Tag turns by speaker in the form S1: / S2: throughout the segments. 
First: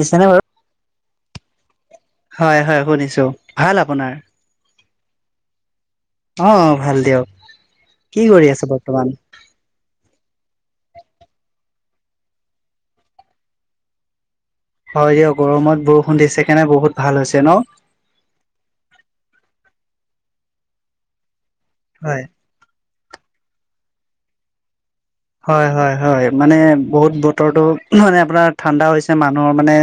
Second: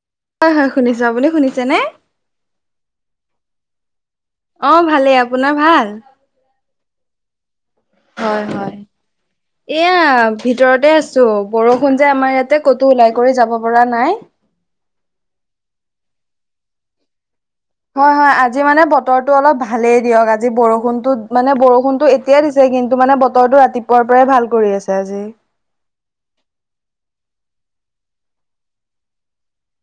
S1: দিচেনে বাৰু?
S2: হয় হয় শুনিছোঁ। আপুনি শুনিছেনে?
S1: হয় হয় শুনিছোঁ। ভাল আপোনাৰ?
S2: অ' ভালেই। আপোনাৰ ভাল?
S1: অ' ভাল দিয়ক। কি
S2: হয়
S1: কৰি আছে
S2: হয়
S1: বৰ্তমান?
S2: এয়া ভিতৰতে আছোঁ, বৰষুণ যে আমাৰ ইয়াতে ক'তো ওলাই কৰি যাব পৰা নাই।
S1: হয় দিয়ক, গৰমত বৰষুণ দিছে কাৰনে বহুত ভাল হৈছে ন'?
S2: হয় হয়, আজি মানে বতৰটো অলপ ভালেই দিয়ক, আজি বৰষুণটো মানে বৰষুণটো
S1: হয়।
S2: এতিয়াই দি ছে কিন্তু মানে বতৰটো ৰাতিপুৱাৰ পৰাই ভাল কৰি আছে আজি।
S1: হয় হয় হয়, মানে বহুত বতৰটো মানে আপোনাৰ ঠাণ্ডা হৈছে, মানুহৰ মানে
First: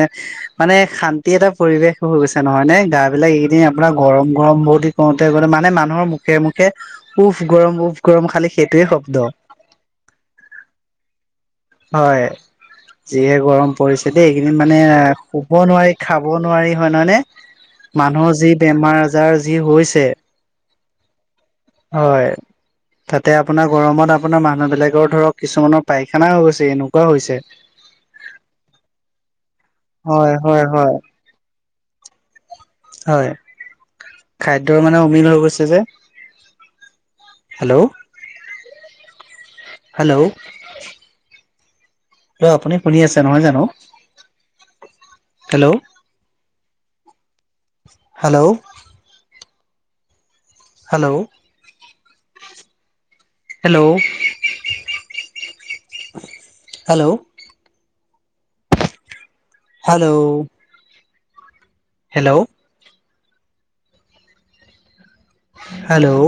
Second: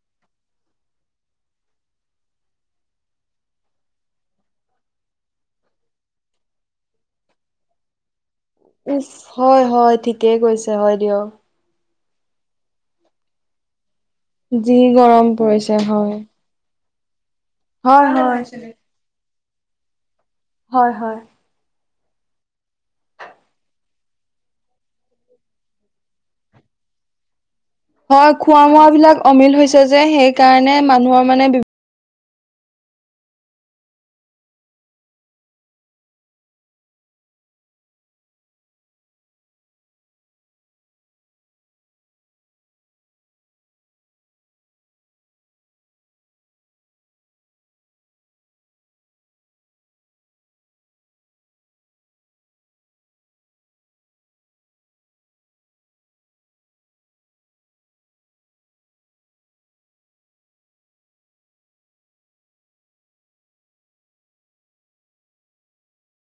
S1: মানে শান্তি এটা পৰিৱেশ হৈ গৈছে নহয় নে, গাবিলাক এইকেইদিন আপোনাৰ গৰম গৰম বডিত কওঁতে কওঁতে মানে মানুহৰ মুখে মুখে উফ গৰম, উফ গৰম খালি সেইটোৱে
S2: উফ
S1: শব্দ।
S2: হয় হয় ঠিকেই কৈছে, হয় দিয়ক।
S1: হয় যিহে গৰম পৰিছে দেই, এই কেইদিন
S2: যি
S1: মানে
S2: গৰম
S1: শুব
S2: পৰিছে
S1: নোৱাৰি,
S2: হয়
S1: খাব নোৱাৰি হয় নহয়নে?
S2: হয়
S1: মানুহৰ
S2: হয়
S1: যি বেমাৰ আজাৰ যি হৈছে
S2: হয় হয়।
S1: হয়। তাতে আপোনাৰ গৰমত আপোনাৰ মানুহবিলাকৰ ধৰক কিছুমানৰ পায়খানাও হৈ গৈছে, এনেকুৱা হৈছে। [inaudible]
S2: হয়, খোৱা বোৱাবিলাক অমিল হৈছে যে
S1: হয় হয়
S2: সেইকাৰণে
S1: হয়
S2: মানুহৰ মানে বি
S1: হয়, খাদ্যৰ মানে অমিল হৈ গৈছে যে। হেল্ল'। হেল্ল'। হেল্ল' আপুনি শুনি আছে নহয় জানো? Hello. Hello. Hello. Hello, hello. Hello. Hello. Hello.